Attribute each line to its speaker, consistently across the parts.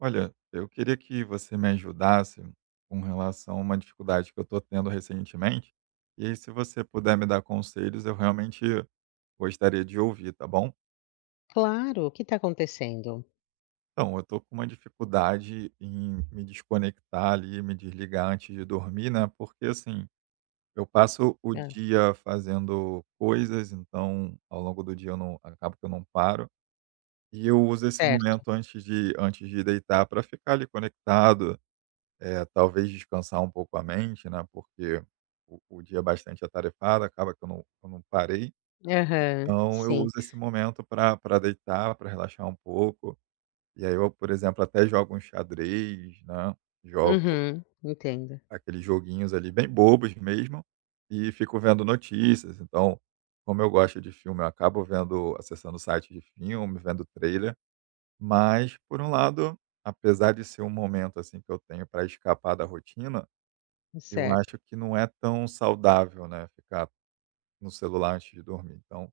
Speaker 1: Olha, eu queria que você me ajudasse com relação a uma dificuldade que eu tô tendo recentemente. E aí se você puder me dar conselhos, eu realmente gostaria de ouvir, tá bom?
Speaker 2: Claro, o que tá acontecendo?
Speaker 1: Então, eu tô com uma dificuldade em me desconectar ali, me desligar antes de dormir, né, porque assim, eu passo o
Speaker 2: Hã
Speaker 1: dia fazendo coisas, então ao longo do dia eu não acabo que eu não paro. E eu uso esse
Speaker 2: Certo
Speaker 1: momento antes de antes de deitar pra ficar ali conectado, eh, talvez descansar um pouco a mente, né. Porque o o dia é bastante atarefado, acaba que eu não eu não parei.
Speaker 2: Aham,
Speaker 1: então eu
Speaker 2: sim.
Speaker 1: uso esse momento pra pra deitar, pra relaxar um pouco. E aí eu, por exemplo, até jogo um xadrez, né, jogo
Speaker 2: Uhum, entendo.
Speaker 1: aqueles joguinhos ali bem bobos mesmo e fico vendo notícias. Então, como eu gosto de filme, eu acabo vendo acessando site de filme, vendo trailer. Mas, por um lado, apesar de ser um momento, assim, que eu tenho pra escapar da rotina, eu
Speaker 2: Certo.
Speaker 1: acho que não é tão saudável, né, ficar no celular antes de dormir. Então,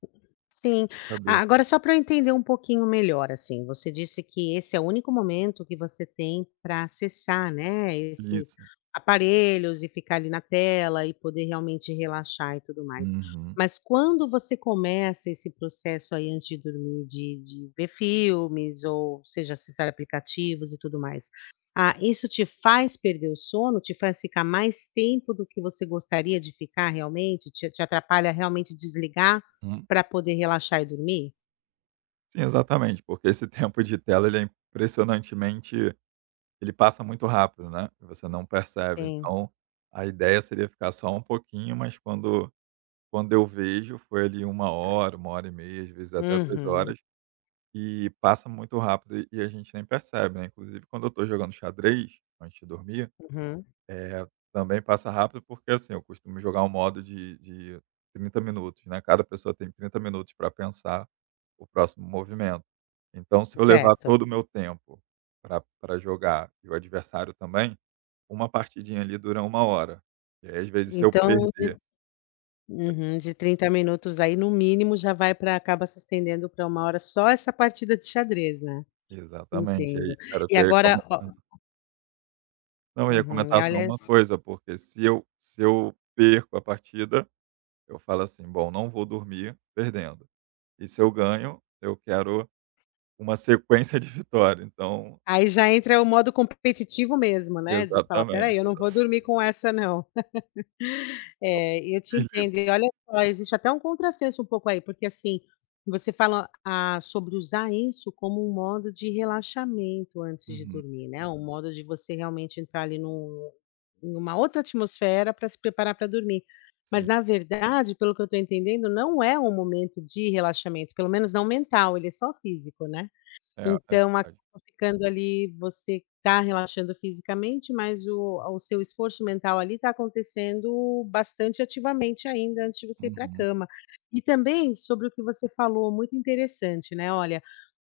Speaker 2: Sim,
Speaker 1: saber
Speaker 2: agora só pra eu entender um pouquinho melhor assim, você disse que esse é o único momento que você tem pra acessar, né, esses
Speaker 1: Isso.
Speaker 2: aparelhos e ficar ali na tela e poder realmente relaxar e tudo mais.
Speaker 1: Uhum.
Speaker 2: Mas quando você começa esse processo aí antes de dormir, de de ver filmes, ou seja acessar aplicativos e tudo mais, ah, isso te faz perder o sono? Te faz ficar mais tempo do que você gostaria de ficar realmente? Te te atrapalha realmente desligar
Speaker 1: Hum.
Speaker 2: pra poder relaxar e dormir?
Speaker 1: Sim, exatamente, porque esse tempo de tela ele é impressionantemente ele passa muito rápido, né, você não percebe.
Speaker 2: Sim.
Speaker 1: Então, a ideia seria ficar só um pouquinho, mas quando quando eu vejo, foi ali 1
Speaker 2: Ai.
Speaker 1: hora, 1h30, às vezes até 3
Speaker 2: Uhum.
Speaker 1: horas, e passa muito rápido e e a gente nem percebe, né. Inclusive quando eu estou jogando xadrez antes de dormir,
Speaker 2: Uhum.
Speaker 1: eh, também passa rápido, porque assim, eu costumo jogar um modo de de 30 minutos, né, cada pessoa tem 30 minutos para pensar o próximo movimento. Então se eu levar
Speaker 2: Certo.
Speaker 1: todo o meu tempo para para jogar e o adversário também, uma partidinha ali dura 1 hora. E aí às vezes se eu
Speaker 2: Então de
Speaker 1: perder [unintelligible]
Speaker 2: uhum, de 30 minutos aí no mínimo já vai para acaba se estendendo para 1 hora só essa partida de xadrez, né.
Speaker 1: Exatamente, aí
Speaker 2: Entendo.
Speaker 1: era o
Speaker 2: E
Speaker 1: que eu ia
Speaker 2: agora, ó-ó
Speaker 1: comentando. Não, eu ia
Speaker 2: Uhum, e
Speaker 1: comentar só
Speaker 2: aliás
Speaker 1: uma coisa, porque se eu se eu perco a partida, eu falo assim: "Bom, não vou dormir perdendo". E se eu ganho, eu quero uma sequência de vitória, então
Speaker 2: Aí já entra o modo competitivo mesmo, né, de falar: "Espera
Speaker 1: Exatamente.
Speaker 2: aí, eu não vou dormir com essa, não". É, eu te entendo.
Speaker 1: Desligo.
Speaker 2: E olha só, existe até um contrassenso um pouco aí, porque assim, você fala: "Ah, sobre usar isso como um modo de relaxamento antes de
Speaker 1: Uhum.
Speaker 2: dormir" né. Um modo de você realmente entrar ali no em uma outra atmosfera para se preparar para dormir. Mas
Speaker 1: Sim.
Speaker 2: na verdade, pelo que eu estou entendendo, não é um momento de relaxamento, pelo menos não mental, ele é só físico, né.
Speaker 1: É, é
Speaker 2: Então acaba
Speaker 1: verdade.
Speaker 2: ficando ali você está relaxando fisicamente, mas o a o seu esforço mental ali está acontecendo bastante ativamente ainda antes de você ir para
Speaker 1: Uhum.
Speaker 2: cama. E também sobre o que você falou, muito interessante, né, olha,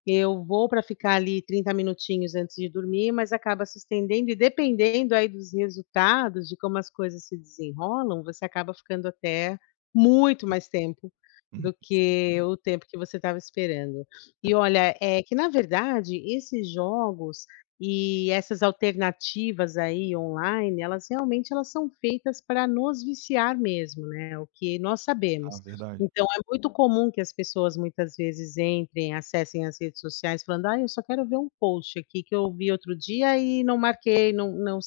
Speaker 2: eu vou para ficar ali 30 minutinhos antes de dormir, mas acaba se estendendo e dependendo aí dos resultados, de como as coisas se desenrolam, você acaba ficando até muito mais tempo
Speaker 1: Uhum,
Speaker 2: do
Speaker 1: sim.
Speaker 2: que o tempo que você estava esperando.
Speaker 1: É.
Speaker 2: E olha, é que na verdade, esses jogos e essas alternativas aí online, elas realmente elas são feitas para nos viciar mesmo, né, o que nós
Speaker 1: Ah,
Speaker 2: sabemos.
Speaker 1: verdade.
Speaker 2: Então, é muito comum que as pessoas muitas vezes entrem, acessem as redes sociais falando: "Ai, eu só quero ver um post aqui que eu vi outro dia e não marquei, não não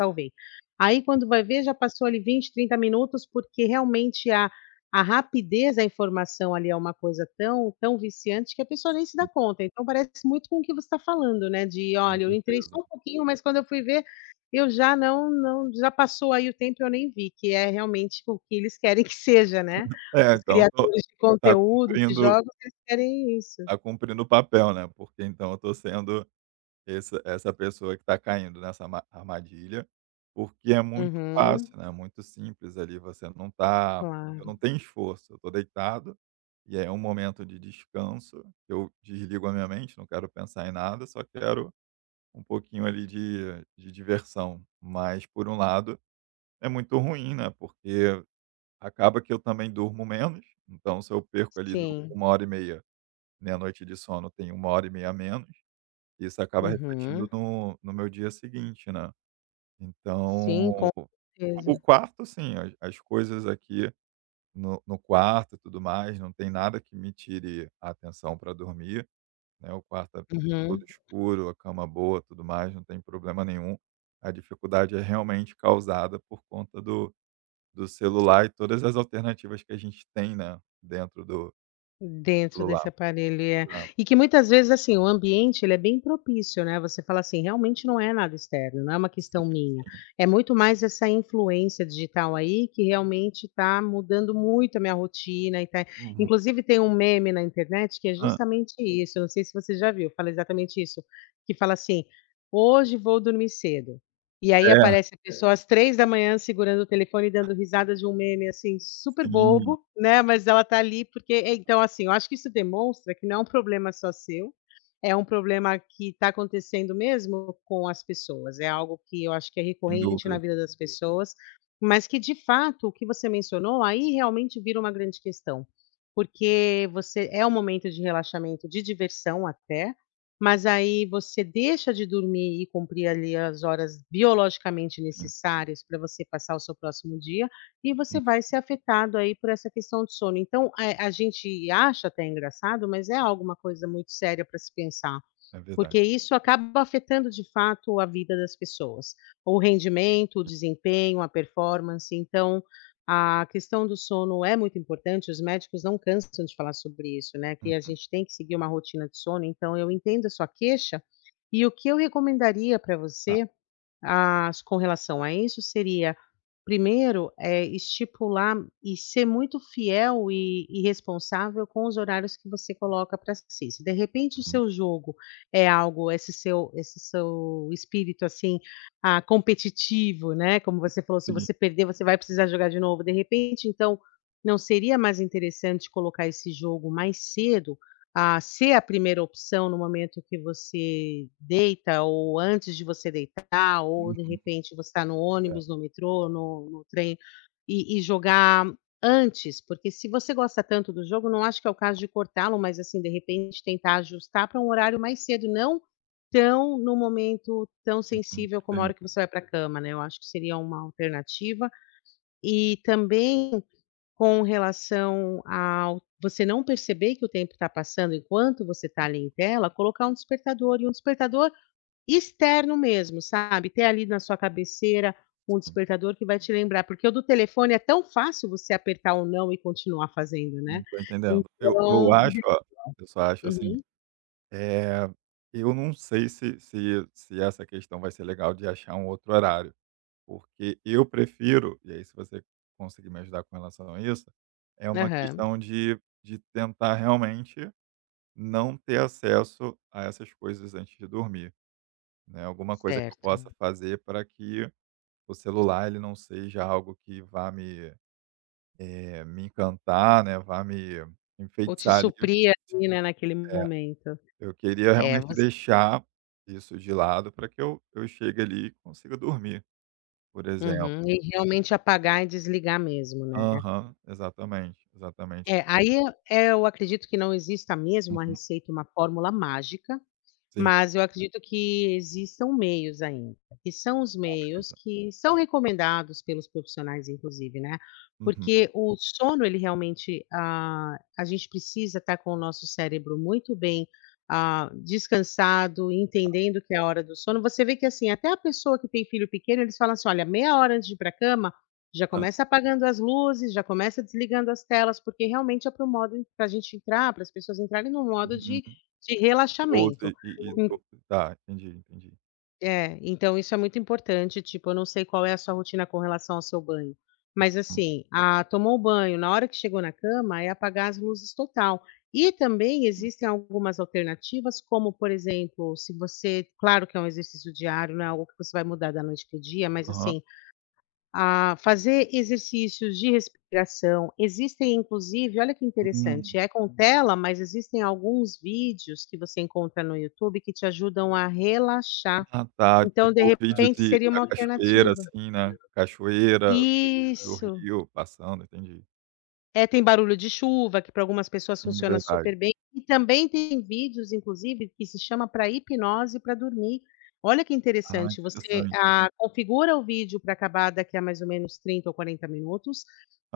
Speaker 2: salvei." Aí
Speaker 1: Uhum.
Speaker 2: quando vai ver já passou ali 20, 30 minutos, porque realmente a a rapidez da informação ali é uma coisa tão tão viciante, que a pessoa nem se dá
Speaker 1: Hum.
Speaker 2: conta. Então parece muito com o que você está falando, né, de:
Speaker 1: Com
Speaker 2: "Olha, eu entrei
Speaker 1: certeza.
Speaker 2: só um pouquinho, mas quando eu fui ver, eu já não não", já passou aí o tempo e eu nem vi, que é realmente o que eles querem que seja, né.
Speaker 1: É,
Speaker 2: Os
Speaker 1: então, estou
Speaker 2: criadores de
Speaker 1: está
Speaker 2: conteúdo, de
Speaker 1: cumprindo
Speaker 2: jogos, eles querem isso.
Speaker 1: tá cumprindo o papel, né, porque então eu estou sendo esse essa pessoa que está caindo nessa arma armadilha, porque é muito
Speaker 2: Uhum.
Speaker 1: fácil, né, é muito simples ali, você não está eu
Speaker 2: Claro.
Speaker 1: não tenho esforço, eu estou deitado e é um momento de descanso, eu desligo a minha mente, não quero pensar em nada, só quero um pouquinho ali de de diversão. Mas, por um lado, é muito ruim, né, porque acaba que eu também durmo menos. Então se eu perco ali du
Speaker 2: Sim.
Speaker 1: 1:30, minha noite de sono tem 1:30 a menos, isso acaba refletindo
Speaker 2: Uhum.
Speaker 1: no no meu dia seguinte, né.
Speaker 2: Sim,
Speaker 1: Então,
Speaker 2: com
Speaker 1: o
Speaker 2: certeza.
Speaker 1: quarto, sim, as, as coisas aqui no no quarto e tudo mais, não tem nada que me tire a atenção para dormir, né, o quarto é todo
Speaker 2: Uhum.
Speaker 1: escuro, a cama boa, tudo mais, não tem problema nenhum. A dificuldade é realmente causada por conta do do celular e todas as alternativas que a gente tem, né, dentro do do
Speaker 2: Dentro desse
Speaker 1: celular,
Speaker 2: aparelho, é.
Speaker 1: né.
Speaker 2: E que muitas vezes assim, o ambiente ele é bem propício, né. Você fala assim: "Realmente não é nada externo, não é uma questão
Speaker 1: Sim,
Speaker 2: minha,
Speaker 1: sim.
Speaker 2: é muito mais essa influência digital aí que realmente está mudando muito a minha rotina e está",
Speaker 1: Uhum.
Speaker 2: inclusive tem um meme na internet que é
Speaker 1: Hã?
Speaker 2: justamente isso, eu não sei se você já viu, fala exatamente isso, que fala assim: "Hoje vou dormir cedo". E aí
Speaker 1: É.
Speaker 2: aparece a pessoa às 3 segurando o telefone dando risada de um meme, assim, super
Speaker 1: Sim.
Speaker 2: bobo, né, mas ela tá ali porque é então assim, eu acho que isso demonstra que não é um problema só seu, é um problema que está acontecendo mesmo com as pessoas. É algo que eu acho que é
Speaker 1: Sem
Speaker 2: recorrente na
Speaker 1: dúvidas.
Speaker 2: vida das pessoas, mas que de fato, o que você mencionou aí realmente vira uma grande questão, porque você é um momento de relaxamento, de diversão até, mas aí você deixa de dormir e cumprir ali as horas biologicamente
Speaker 1: Sim.
Speaker 2: necessárias para você passar o seu próximo dia, e você
Speaker 1: Hum.
Speaker 2: vai ser afetado aí por essa questão de sono. Então, eh, a gente acha até engraçado, mas é alguma coisa muito séria para se pensar,
Speaker 1: É verdade.
Speaker 2: porque isso acaba afetando, de fato, a vida das pessoas, o rendimento, o desempenho, a performance. Então, a questão do sono é muito importante, os médicos não cansam de falar sobre isso, né, que a
Speaker 1: Uhum.
Speaker 2: gente tem que seguir uma rotina de sono, então eu entendo a sua queixa, e o que eu recomendaria para
Speaker 1: Tá.
Speaker 2: você, às com relação a isso, seria 1º, eh, estipular e ser muito fiel e e responsável com os horários que você coloca para si. Se de repente o
Speaker 1: Uhum.
Speaker 2: seu jogo é algo esse seu esse seu espírito assim, ah, competitivo, né, como você falou, se
Speaker 1: Sim.
Speaker 2: você perder, você vai precisar jogar de novo, de repente então, não seria mais interessante colocar esse jogo mais cedo, ah, ser a 1a opção no momento que você deita ou antes de você deitar, ou de
Speaker 1: Uhum.
Speaker 2: repente você está no
Speaker 1: É.
Speaker 2: ônibus, no metrô, no no trem, e e jogar antes, porque se você gosta tanto do jogo, não acho que é o caso de cortá-lo, mas assim, de repente, tentar ajustar para um horário mais cedo, não tão no momento tão
Speaker 1: Uhum.
Speaker 2: sensível como a hora que
Speaker 1: [unintelligible]
Speaker 2: você vai para cama, né. Eu acho que seria uma alternativa. E também com relação ao você não perceber que o tempo está passando enquanto você está ali em tela, colocar um despertador, e um despertador externo mesmo, sabe? Ter ali na sua cabeceira um
Speaker 1: Sim.
Speaker 2: despertador que vai te lembrar, porque o do telefone é tão fácil você apertar o não e continuar fazendo,
Speaker 1: Hum,
Speaker 2: né?
Speaker 1: estou entendendo. Eu
Speaker 2: Então
Speaker 1: eu acho,
Speaker 2: [unintelligible]
Speaker 1: olha, eu só acho assim,
Speaker 2: uhum.
Speaker 1: eh, eu não sei se se se essa questão vai ser legal de achar um outro horário, porque eu prefiro, e aí se você conseguir me ajudar com relação a isso, é uma
Speaker 2: Aham.
Speaker 1: questão de de tentar realmente não ter acesso a essas coisas antes de dormir, né. Alguma coisa que eu
Speaker 2: Certo.
Speaker 1: possa fazer para que o celular ele não seja algo que vá me, eh, me encantar, né, vá me
Speaker 2: Ou te
Speaker 1: enfeitiçar ali.
Speaker 2: suprir ali, né, naquele
Speaker 1: É,
Speaker 2: momento.
Speaker 1: eu queria
Speaker 2: É,
Speaker 1: realmente
Speaker 2: você
Speaker 1: deixar isso de lado para que eu que eu chegue ali e consiga dormir, por exemplo.
Speaker 2: Uhum, e realmente apagar e desligar mesmo, né.
Speaker 1: Aham, exatamente, exatamente.
Speaker 2: É, aí eu eu acredito que não exista mesmo uma
Speaker 1: Uhum.
Speaker 2: receita, uma fórmula mágica,
Speaker 1: Sim.
Speaker 2: mas eu acredito que existam meios ainda, que são os
Speaker 1: Tá,
Speaker 2: meios
Speaker 1: beleza.
Speaker 2: que são recomendados pelos profissionais, inclusive, né.
Speaker 1: Uhum.
Speaker 2: Porque o sono ele realmente, ah a gente precisa estar com o nosso cérebro muito bem, ah, descansado,
Speaker 1: Tá.
Speaker 2: entendendo que é a hora do sono. Você vê que assim, até a pessoa que tem filho pequeno, eles falam assim: "Olha, meia hora antes de ir para a cama, já
Speaker 1: Hã.
Speaker 2: começa apagando as luzes, já começa desligando as telas", porque realmente é para o modo para a gente entrar, para as pessoas entrarem em um modo
Speaker 1: Uhum.
Speaker 2: de de
Speaker 1: Ou
Speaker 2: relaxamento.
Speaker 1: de e e tá, entendi, entendi.
Speaker 2: É, então isso é muito importante. Tipo, eu não sei qual é a sua rotina com relação ao seu banho, mas
Speaker 1: Uhum.
Speaker 2: assim, ah, tomou banho, na hora que chegou na cama, é apagar as luzes total. E também
Speaker 1: Uhum.
Speaker 2: existem algumas alternativas, como por exemplo, se você claro que é um exercício diário, não é algo que você vai mudar da noite para o dia, mas
Speaker 1: Aham.
Speaker 2: assim, ah, fazer exercícios de respiração. Existem, inclusive olha que interessante,
Speaker 1: Uhum.
Speaker 2: é com tela, mas existem alguns vídeos que você encontra no YouTube que te ajudam a relaxar.
Speaker 1: Ah, tá.
Speaker 2: Então, de
Speaker 1: Tipo vídeo
Speaker 2: repente,
Speaker 1: de
Speaker 2: seria
Speaker 1: da
Speaker 2: uma
Speaker 1: cachoeira,
Speaker 2: alternativa
Speaker 1: assim, né, cachoeira, do
Speaker 2: Isso.
Speaker 1: rio passando, entendi.
Speaker 2: É, tem barulho de chuva, que pra algumas pessoas
Speaker 1: Sim,
Speaker 2: funciona
Speaker 1: verdade.
Speaker 2: super bem. E também tem vídeos, inclusive, que se chama pra hipnose pra dormir. Olha que
Speaker 1: Ah,
Speaker 2: interessante, você,
Speaker 1: interessante.
Speaker 2: ah, configura o vídeo pra acabar daqui a mais ou menos 30 ou 40 minutos,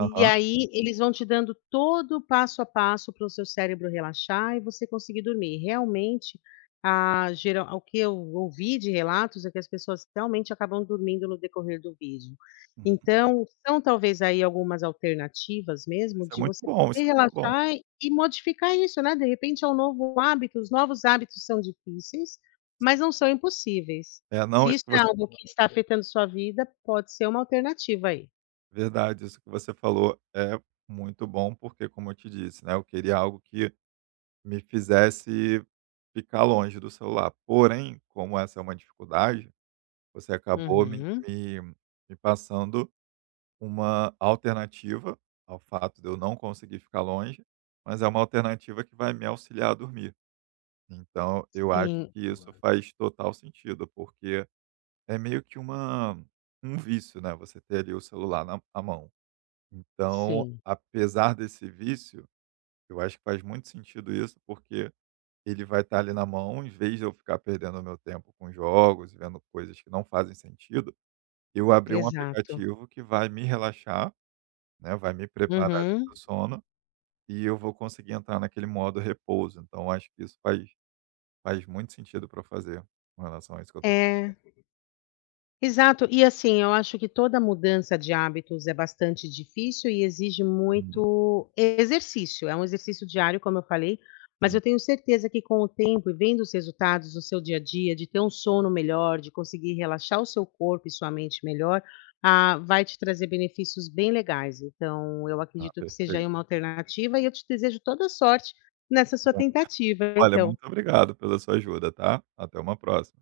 Speaker 2: e aí eles vão te dando todo o passo a passo para o seu cérebro relaxar e você conseguir dormir. Realmente, ah, gera o que eu ouvi de relatos é que as pessoas realmente acabam dormindo no decorrer do vídeo.
Speaker 1: Uhum.
Speaker 2: Então, são talvez aí algumas alternativas mesmo
Speaker 1: Isso é
Speaker 2: de
Speaker 1: muito
Speaker 2: você
Speaker 1: bom, isso
Speaker 2: poder
Speaker 1: é muito bom.
Speaker 2: relaxar e modificar isso, né? De repente, é um novo hábito. Os novos hábitos são difíceis,
Speaker 1: Sim.
Speaker 2: mas não são impossíveis.
Speaker 1: É, não,
Speaker 2: Se
Speaker 1: isso
Speaker 2: isso
Speaker 1: que
Speaker 2: é
Speaker 1: você fa
Speaker 2: algo que está afetando sua vida, pode ser uma alternativa aí.
Speaker 1: Verdade, isso que você falou é muito bom, porque como eu te disse, né, eu queria algo que me fizesse ficar longe do celular, porém, como essa é uma dificuldade, você acabou me
Speaker 2: Uhum.
Speaker 1: me me passando uma alternativa ao fato de eu não conseguir ficar longe, mas é uma alternativa que vai me auxiliar a dormir, então eu acho
Speaker 2: Sim.
Speaker 1: que isso faz total sentido, porque é meio que uma um vício, né, você ter ali o celular na à mão, então,
Speaker 2: Sim.
Speaker 1: apesar desse vício, eu acho que faz muito sentido isso, porque ele vai estar ali na mão, em vez de eu ficar perdendo o meu tempo com jogos e vendo coisas que não fazem sentido, eu abrir um
Speaker 2: Exato.
Speaker 1: aplicativo que vai me relaxar, né, vai me preparar para
Speaker 2: Uhum.
Speaker 1: o sono, e eu vou conseguir entrar naquele modo repouso, então acho que isso faz faz muito sentido para eu fazer com relação a isso que eu estou [unintelligible]
Speaker 2: É. Exato, e assim, eu acho que toda mudança de hábitos é bastante difícil e exige
Speaker 1: Uhum.
Speaker 2: muito exercício. É um exercício diário, como eu falei, mas
Speaker 1: Sim.
Speaker 2: eu tenho certeza que com o tempo e vendo os resultados no seu dia a dia, de ter um sono melhor, de conseguir relaxar o seu corpo e sua mente melhor, ah, vai te trazer benefícios bem legais, então eu
Speaker 1: Ah,
Speaker 2: acredito que seja,
Speaker 1: perfeito.
Speaker 2: aí, uma alternativa e eu te desejo toda sorte nessa sua tentativa,
Speaker 1: [unintelligible] olha,
Speaker 2: então.
Speaker 1: muito obrigado pela sua ajuda, tá, até uma próxima.